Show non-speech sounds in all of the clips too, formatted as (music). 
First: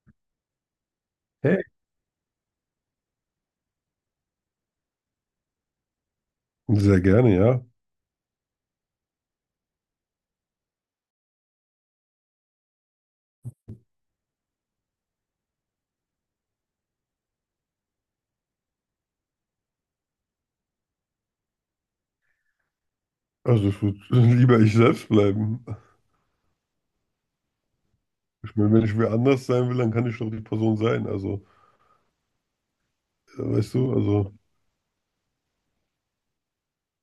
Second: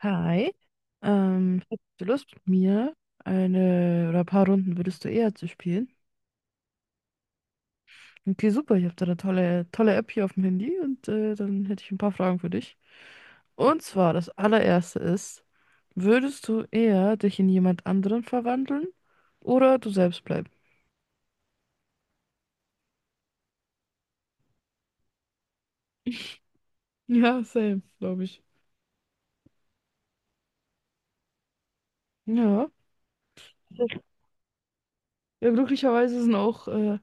Hi, Hey, hättest du Lust mit mir eine oder ein paar Runden würdest du eher zu spielen? sehr gerne, ja. Okay, super, ich habe da eine tolle, tolle App hier auf dem Handy und dann hätte ich ein paar Fragen für dich. Und zwar, das allererste ist, würdest du eher dich in jemand anderen verwandeln oder du selbst bleiben? Also ich würde (laughs) lieber ich selbst bleiben. Ja, same, glaube ich. Ich meine, wenn ich wer anders sein will, dann kann ich doch die Person sein. Also, Ja, weißt du, also, ja, glücklicherweise sind auch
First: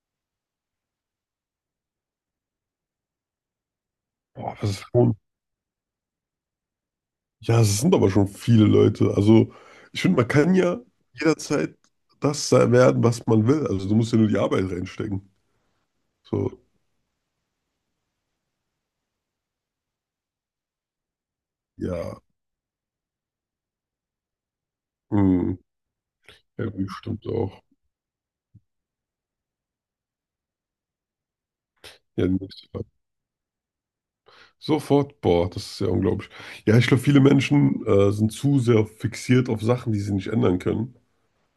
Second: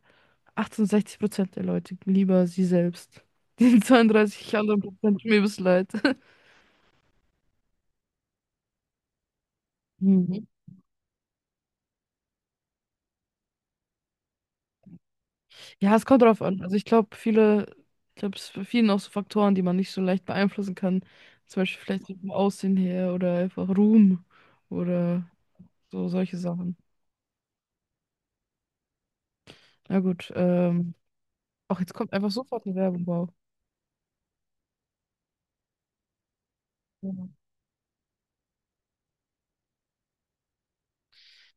68% der Leute lieber sie selbst. (laughs) Die 32 boah, das anderen ist schon, Prozent tun mir bis leid. ja, es sind aber schon viele Leute. Also, ich finde, man kann (laughs) ja jederzeit werden, was man will. Also, du musst ja nur die Arbeit reinstecken. Ja, es kommt drauf an. So, Also ich glaube, ich glaube, es ist bei vielen auch so Faktoren, die man nicht so leicht beeinflussen kann. Zum Beispiel vielleicht so ja, vom Aussehen her oder einfach Ruhm oder hm, so solche ja, Sachen. gut, stimmt auch. Na gut, auch jetzt kommt Ja, einfach sofort nächste eine Frage. Werbung, wow. Sofort, boah, das ist ja unglaublich. Ja, ich glaube, Ja, viele Menschen sind zu sehr fixiert auf Sachen, die sie nicht ändern können.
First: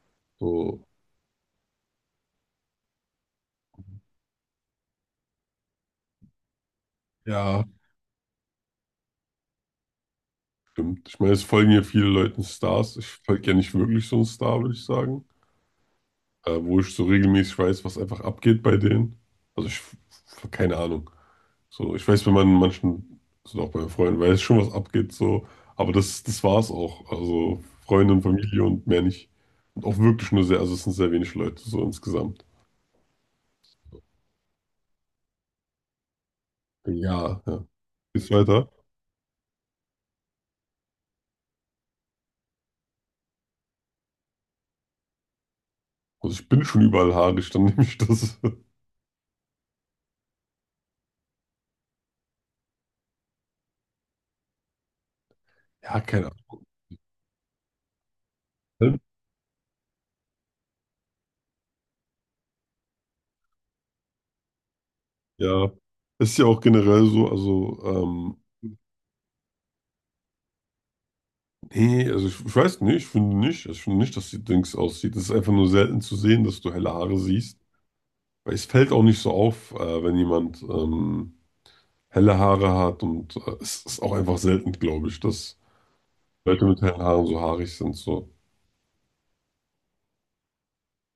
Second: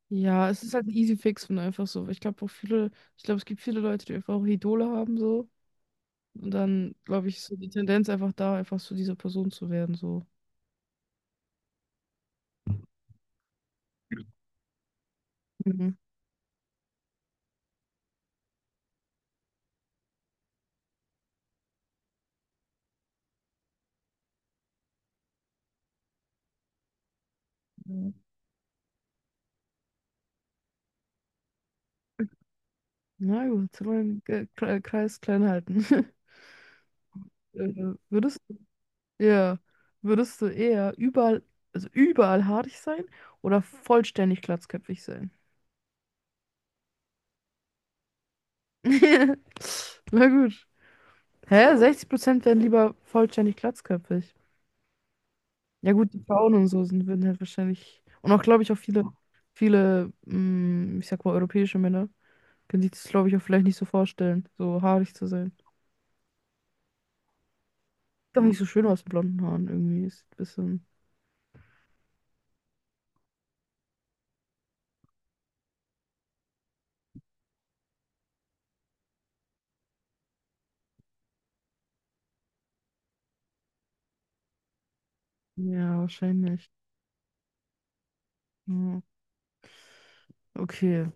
ja, es ist So, halt ein Easy Fix und einfach so. Ich glaube auch ich glaube, es gibt viele Leute, die einfach auch Idole haben so. Und dann, glaube ich, ist so ja. die Tendenz einfach da, einfach zu dieser Person zu werden, so. Stimmt. Ich meine, es folgen ja viele Leuten Stars. Ich folge ja nicht wirklich so einen Star, würde ich sagen. Mhm. Wo ich so regelmäßig weiß, was einfach abgeht bei denen. Also ich, keine Ahnung. So, ich weiß, wenn man manchen, also auch bei meinen Freunden, weiß schon, was abgeht, so. Aber das war es auch. Also Ja. Freunde und Familie und mehr nicht. Und auch wirklich nur sehr, also es sind sehr wenig Leute, so insgesamt. Na gut, wollen wir den Kreis klein halten. (laughs) Ja, ja. Geht's Würdest weiter? Ja. Würdest du eher überall, also überall haarig sein oder vollständig glatzköpfig sein? Also ich bin schon überall haarig, dann (laughs) nehme ich das. (laughs) (laughs) Na gut. Hä? 60% werden lieber vollständig glatzköpfig. Ja Ja, gut, die keine Frauen und so sind, würden halt wahrscheinlich. Und auch, glaube ich, auch Ahnung. viele, viele, ich sag mal, europäische Männer können sich das, glaube ich, auch vielleicht nicht so vorstellen, so haarig zu sein. Ja. Ist ja auch generell so, also Ist doch nicht so schön aus mit blonden Haaren irgendwie. Ist ein bisschen. nee, also ich weiß nicht, ich finde nicht, also ich finde nicht, dass die Dings aussieht. Es ist einfach nur selten zu sehen, dass du helle Haare siehst. Weil es fällt auch nicht so auf, wenn jemand helle Haare hat und es ist auch einfach selten, glaube ich, dass Ja, Leute wahrscheinlich. mit hellen Haaren so haarig sind. So, Ja. Okay.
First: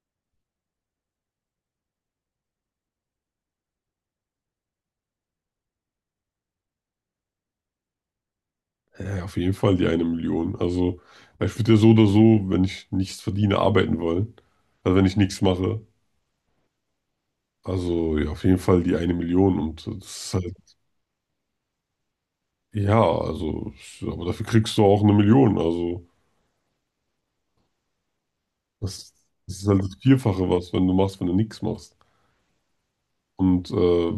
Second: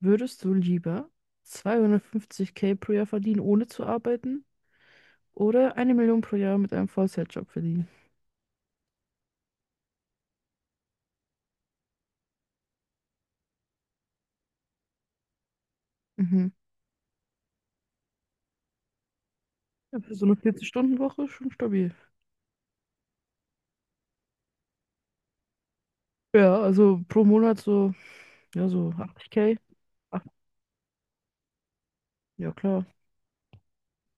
Würdest du lieber 250k pro Jahr verdienen, ohne zu arbeiten, oder eine Million pro Jahr mit einem Vollzeitjob verdienen? ja, ja, auf jeden Fall die eine Million. Also ich würde ja so oder so, wenn ich nichts verdiene, arbeiten wollen. Also wenn ich nichts mache. Mhm. Also ja, auf jeden Fall die eine Million und Ja, das für so eine ist halt, 40-Stunden-Woche schon stabil. ja, also, aber dafür kriegst du auch eine Million. Also. Ja, also pro Monat so, ja, so Das, 80k. das ist halt das Ach, Vierfache was, wenn du machst, wenn du nichts machst. ja, klar. Und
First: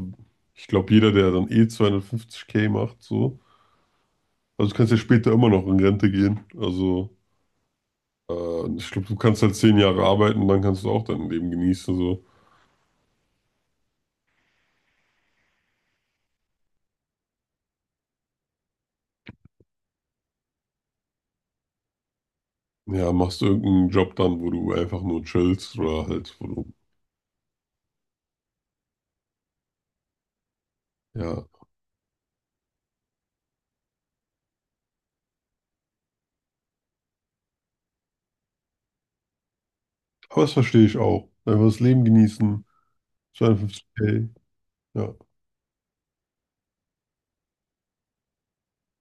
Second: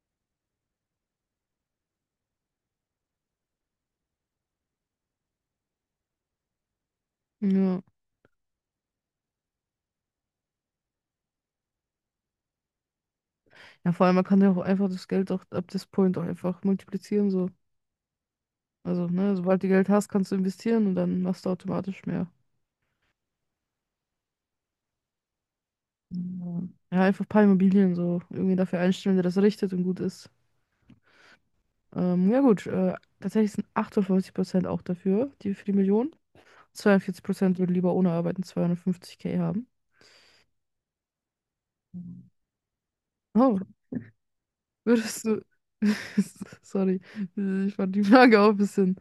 ich glaube, jeder, der dann eh 250K macht, so, also du kannst ja später immer noch in Rente gehen. Also Ja. Ich glaube, du kannst halt 10 Jahre arbeiten und dann kannst du auch dein Leben genießen. So. Ja, vor allem, man kann ja auch einfach das Geld auch ab this point auch einfach multiplizieren, so. Also, ne, sobald du Geld hast, kannst du investieren und dann machst du automatisch mehr. Ja, machst du irgendeinen Job dann, wo du einfach nur chillst oder halt, wo Ja, du, ja, einfach ein paar Immobilien so irgendwie dafür einstellen, der das richtet und gut ist. ja. Ja gut, tatsächlich sind 58% auch dafür, die für die Million. Zweiundvierzig Prozent würden lieber ohne Arbeiten 250k haben. Aber das verstehe ich auch. Einfach das Leben genießen, Oh, 250K ja. würdest du? (laughs) Sorry, ich fand die Frage auch ein bisschen.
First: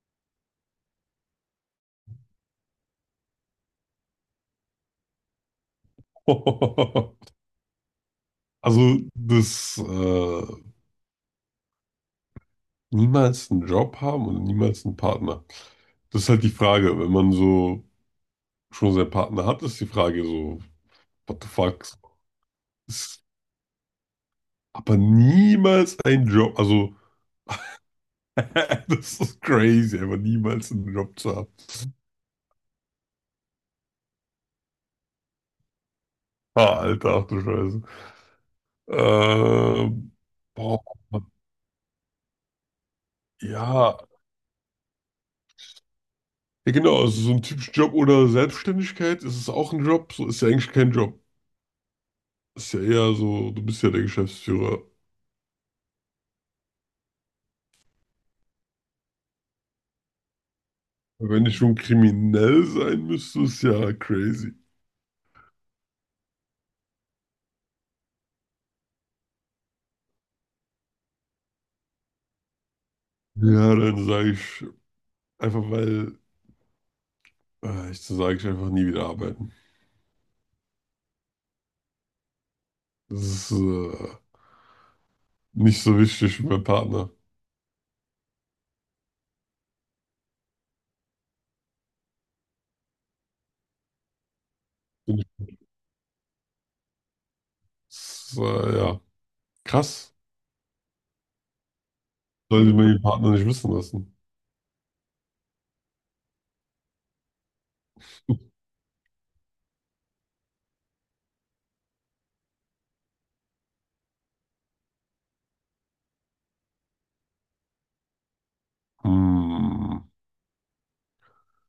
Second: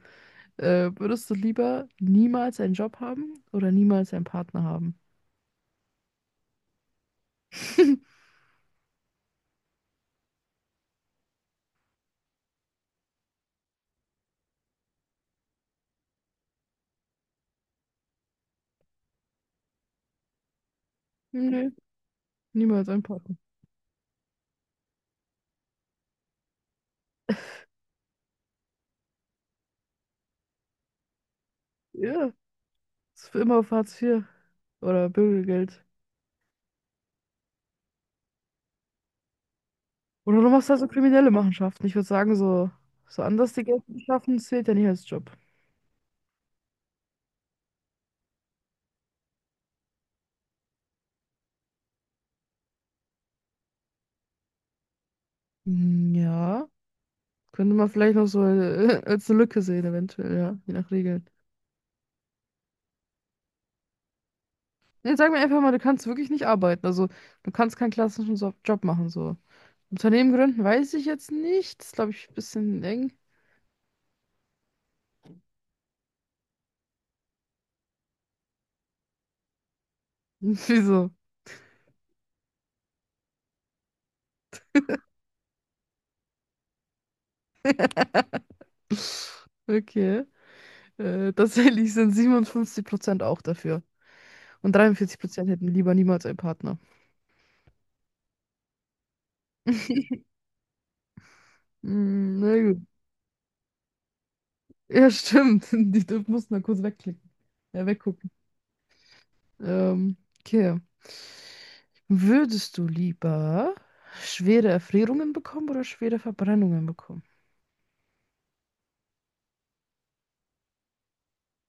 Würdest du lieber niemals einen Job haben oder niemals einen Partner haben? (laughs) (laughs) Also das niemals einen Job haben und niemals einen Partner. Das ist halt die Frage. Wenn man so schon seinen Partner hat, ist die Frage so, what the Nee, fuck? niemals einen Ist Partner. aber niemals ein Job. Also, (laughs) das ist crazy, aber niemals einen Job zu haben. Ja, ist für immer auf Hartz IV oder Bürgergeld. Ah, Alter, ach du Scheiße. Ähm, Oder du machst halt Boah, so kriminelle Machenschaften. Ich würde sagen, so, so anders die Geld ja. zu schaffen, zählt ja nicht als Job. Ja, genau, also so ein typischer Job oder Selbstständigkeit, ist es auch ein Job? So ist ja eigentlich kein Job. Ist ja eher so, du bist ja der Geschäftsführer. Mm, ja. Könnte man vielleicht noch so als eine Lücke sehen, eventuell, ja, je nach Regeln. Wenn ich schon kriminell sein müsste, ist ja crazy. Nee, sag mir einfach mal, du kannst wirklich nicht arbeiten. Also, du kannst keinen klassischen so Job machen, so. Unternehmen gründen weiß ich jetzt nicht. Das ist, glaube ich, ein bisschen eng. Ja, dann sage ich einfach, weil ich sage ich einfach nie wieder arbeiten. (laughs) Wieso? Das ist nicht so wichtig für meinen Partner. Okay. Tatsächlich sind 57% auch dafür. Und Finde ich, 43% hätten lieber niemals einen Partner. das ist, ja, krass. (laughs) Hm, na Sollte gut. man den Partner nicht wissen lassen. Ja, stimmt. (laughs) Die mussten da kurz wegklicken. Ja, weggucken. Okay. Würdest du lieber schwere Erfrierungen bekommen oder schwere Verbrennungen bekommen? Hm.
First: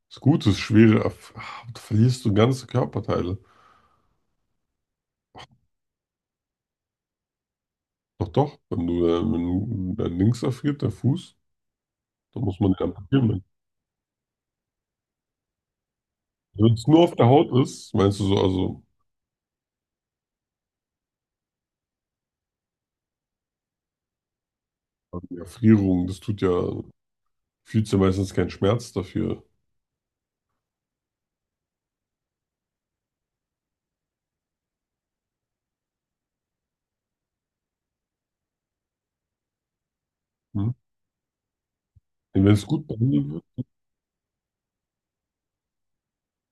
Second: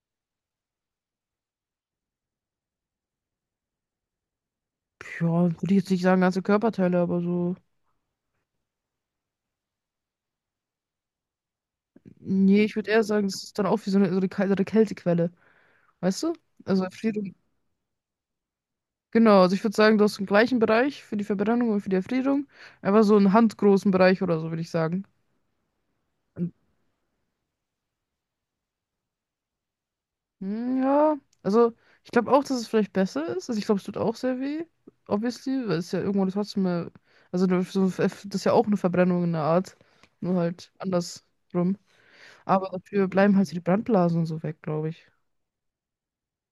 Das Gute ist schwere. Ah, du verlierst du ganze Körperteile. Ja, würde ich jetzt nicht sagen, ganze Körperteile, aber so. Doch, doch. Wenn du, wenn du dein Links erfriert, der Fuß, dann muss Nee, man ich den würde eher sagen, das amputieren. ist dann auch wie so eine Kältequelle. Weißt du? Wenn Also es nur auf der Erfrierung. Haut ist, meinst du so, also Genau, also ich würde sagen, du hast den gleichen Bereich für die Verbrennung und für die Erfrierung. Aber so einen handgroßen Bereich oder so, würde ich sagen. die Erfrierung, das tut ja. Fühlst du meistens keinen Schmerz dafür. Hm, ja, also ich glaube auch, dass es vielleicht besser ist. Also ich glaube, es tut auch sehr weh, obviously, weil es ja irgendwo trotzdem mal, also so, das ist ja auch eine Verbrennung in der Art, nur Hm? halt andersrum. Wenn es Aber gut dafür behandelt bleiben halt so die wird. Brandblasen und so weg, glaube ich.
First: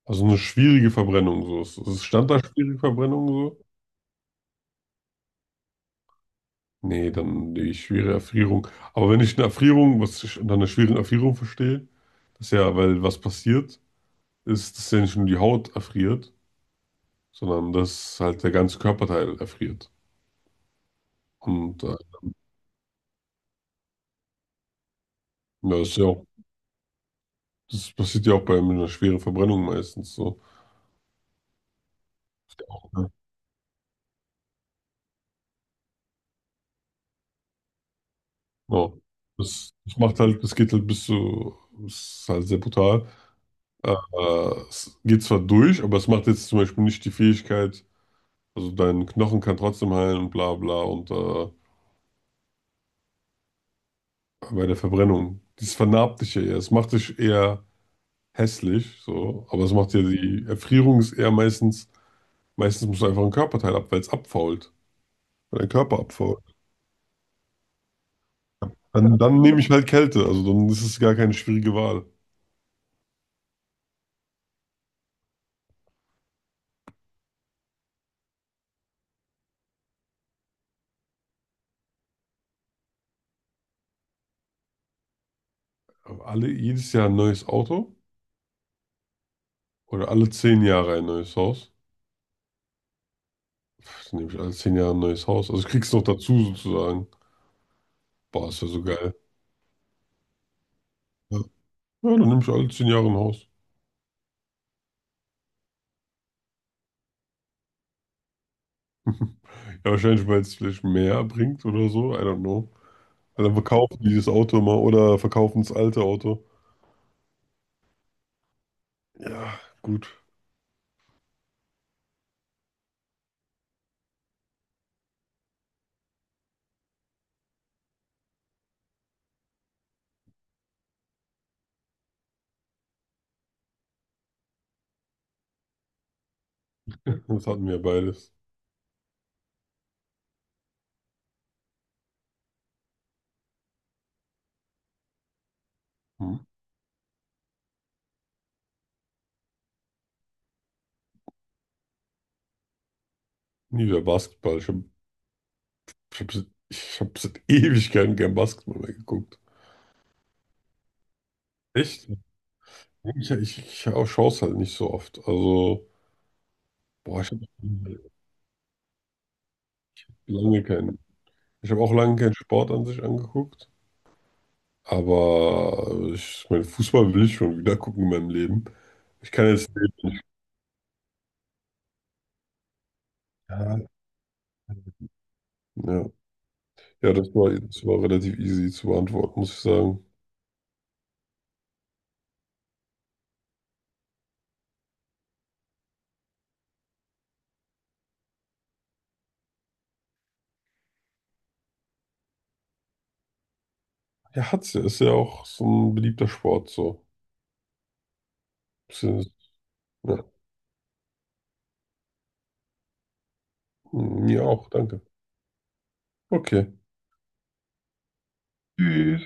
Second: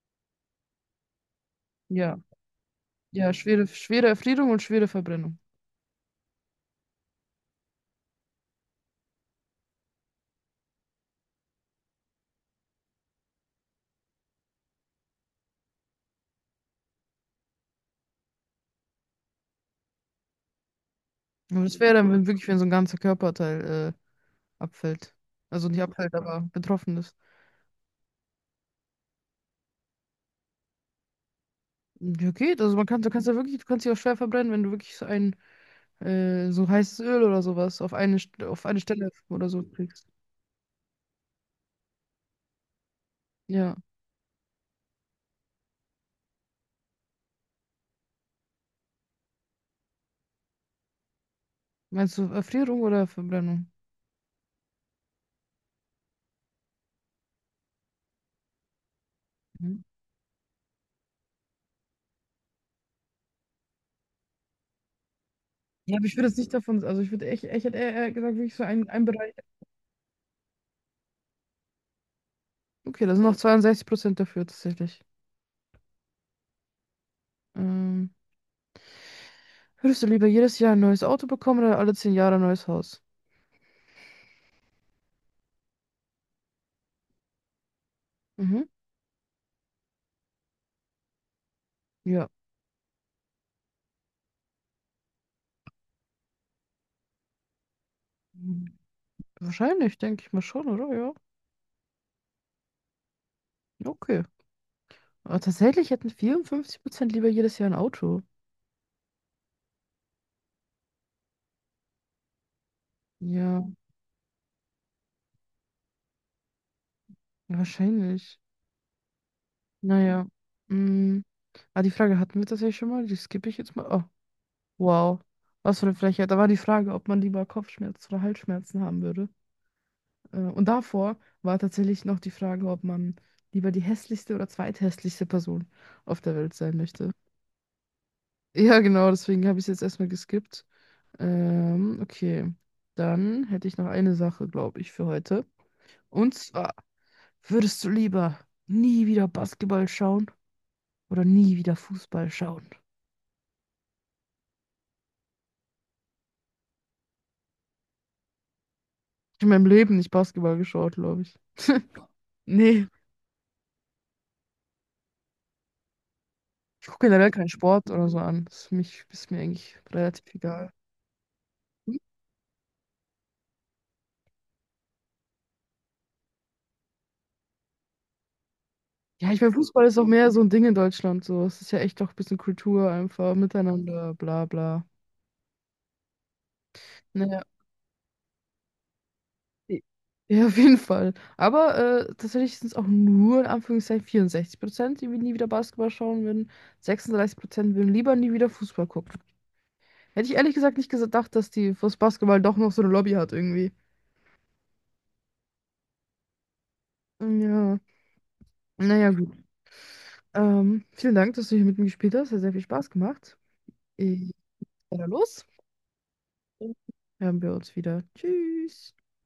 Also eine schwierige Verbrennung so. Es Ja, stand da schwierige Verbrennung ja, so? schwere, schwere Erfrierung und schwere Verbrennung. Nee, dann die schwere Erfrierung. Aber wenn ich eine Erfrierung, was ich unter einer schweren Erfrierung verstehe, das ist ja, weil was passiert, ist, dass ja nicht nur die Haut erfriert, sondern dass halt der ganze Körperteil erfriert. Aber das Und wäre ja, dann wenn wirklich, wenn so ein ganzer Körperteil abfällt. Also nicht das ist ja abfällt, auch, aber betroffen ist. das passiert ja auch bei einer schweren Verbrennung meistens so. Ja, geht. Also man kann, Ja. Du kannst dich auch schwer verbrennen, wenn du wirklich so einen so heißes Öl oder sowas auf auf eine Ja. Stelle oder so Das kriegst. macht halt, das geht halt bis zu, das ist halt sehr brutal. Ja. Äh, Es geht zwar durch, aber es macht jetzt zum Beispiel nicht die Fähigkeit, also dein Knochen kann trotzdem heilen und bla bla und Meinst du Erfrierung oder Verbrennung? bei der Verbrennung. Das vernarbt dich ja eher. Es macht dich eher hässlich, so, aber es Mhm. macht ja die Erfrierung ist eher meistens, meistens musst du einfach einen Körperteil ab, weil es abfault, weil dein Ja, Körper aber ich würde es abfault. nicht davon, also ich würde echt, ich hätte eher gesagt, wirklich so ein Dann, Bereich. dann nehme ich halt Kälte, also dann ist es gar keine schwierige Wahl. Okay, da sind noch 62% dafür tatsächlich. Ähm, würdest du lieber jedes Jahr ein neues Auto bekommen oder alle 10 Jahre ein neues Haus? Aber alle, jedes Jahr ein neues Auto Mhm. oder alle 10 Jahre ein neues Haus? Ja. Pff, dann nehme ich alle 10 Jahre ein neues Haus. Also ich krieg's noch dazu sozusagen. Boah, ist ja Hm, so geil. Wahrscheinlich, denke ich mal schon, oder? Ja. Ja. Ja, dann nehme ich alle 10 Jahre ein Haus. Ja, okay. Aber tatsächlich hätten 54% lieber jedes Jahr ein Auto. Ja, wahrscheinlich, weil es vielleicht mehr bringt oder so. I don't know. Weil dann Ja, verkaufen die das Auto mal oder verkaufen das alte Auto. wahrscheinlich. Ja, gut. Naja. Mm. Ah, die Frage hatten wir tatsächlich schon mal. Die skippe ich jetzt mal. Oh, wow. Was für eine Frechheit. Da war die Frage, ob man lieber Kopfschmerzen oder Halsschmerzen haben würde. Und davor war tatsächlich noch die Frage, ob man lieber die hässlichste oder zweithässlichste Person auf der Welt sein möchte. (laughs) Das hatten wir ja beides. Ja, genau, deswegen habe ich es jetzt erstmal geskippt. Okay. Dann hätte ich noch eine Sache, glaube ich, für heute. Und Hm. zwar, würdest du lieber nie wieder Basketball schauen oder nie wieder Fußball schauen? Nie wieder Basketball. Ich hab, ich hab seit (laughs) Ewigkeiten kein Basketball mehr geguckt. Ich habe in meinem Leben nicht Basketball geschaut, glaube ich. Echt? Nee, Ja, ich auch schaue es halt nicht so oft. Also, ich gucke boah, generell ich habe keinen Sport oder so an. Das ist, ist mir eigentlich relativ lange egal. keinen. Ich habe auch lange keinen Sport an sich angeguckt. Aber ich meine, Fußball will ich schon wieder gucken in meinem Leben. Ich Ja, ich kann meine, jetzt Fußball ist auch nicht. mehr so ein Ding in Deutschland. So, es ist ja echt auch ein bisschen Kultur einfach, Ja. miteinander, bla bla. Ja, ja, das Naja. war, das war relativ easy zu beantworten, muss ich sagen. Ja, auf jeden Fall. Aber tatsächlich sind es auch nur in Anführungszeichen 64%, die nie wieder Basketball schauen würden. 36% würden lieber nie wieder Fußball gucken. Hätte ich ehrlich gesagt nicht gedacht, dass die fürs Basketball doch noch so eine Lobby hat irgendwie. Ja, hat's ja. Ist ja auch so ein beliebter Sport, so. Ja, Ist naja, ja- gut. Ja, Vielen Dank, dass du hier mit mir gespielt hast. Hat sehr viel Spaß gemacht. Ich mir auch, danke. gehe los. Okay. Dann hören wir uns wieder. Tschüss. Tschüss.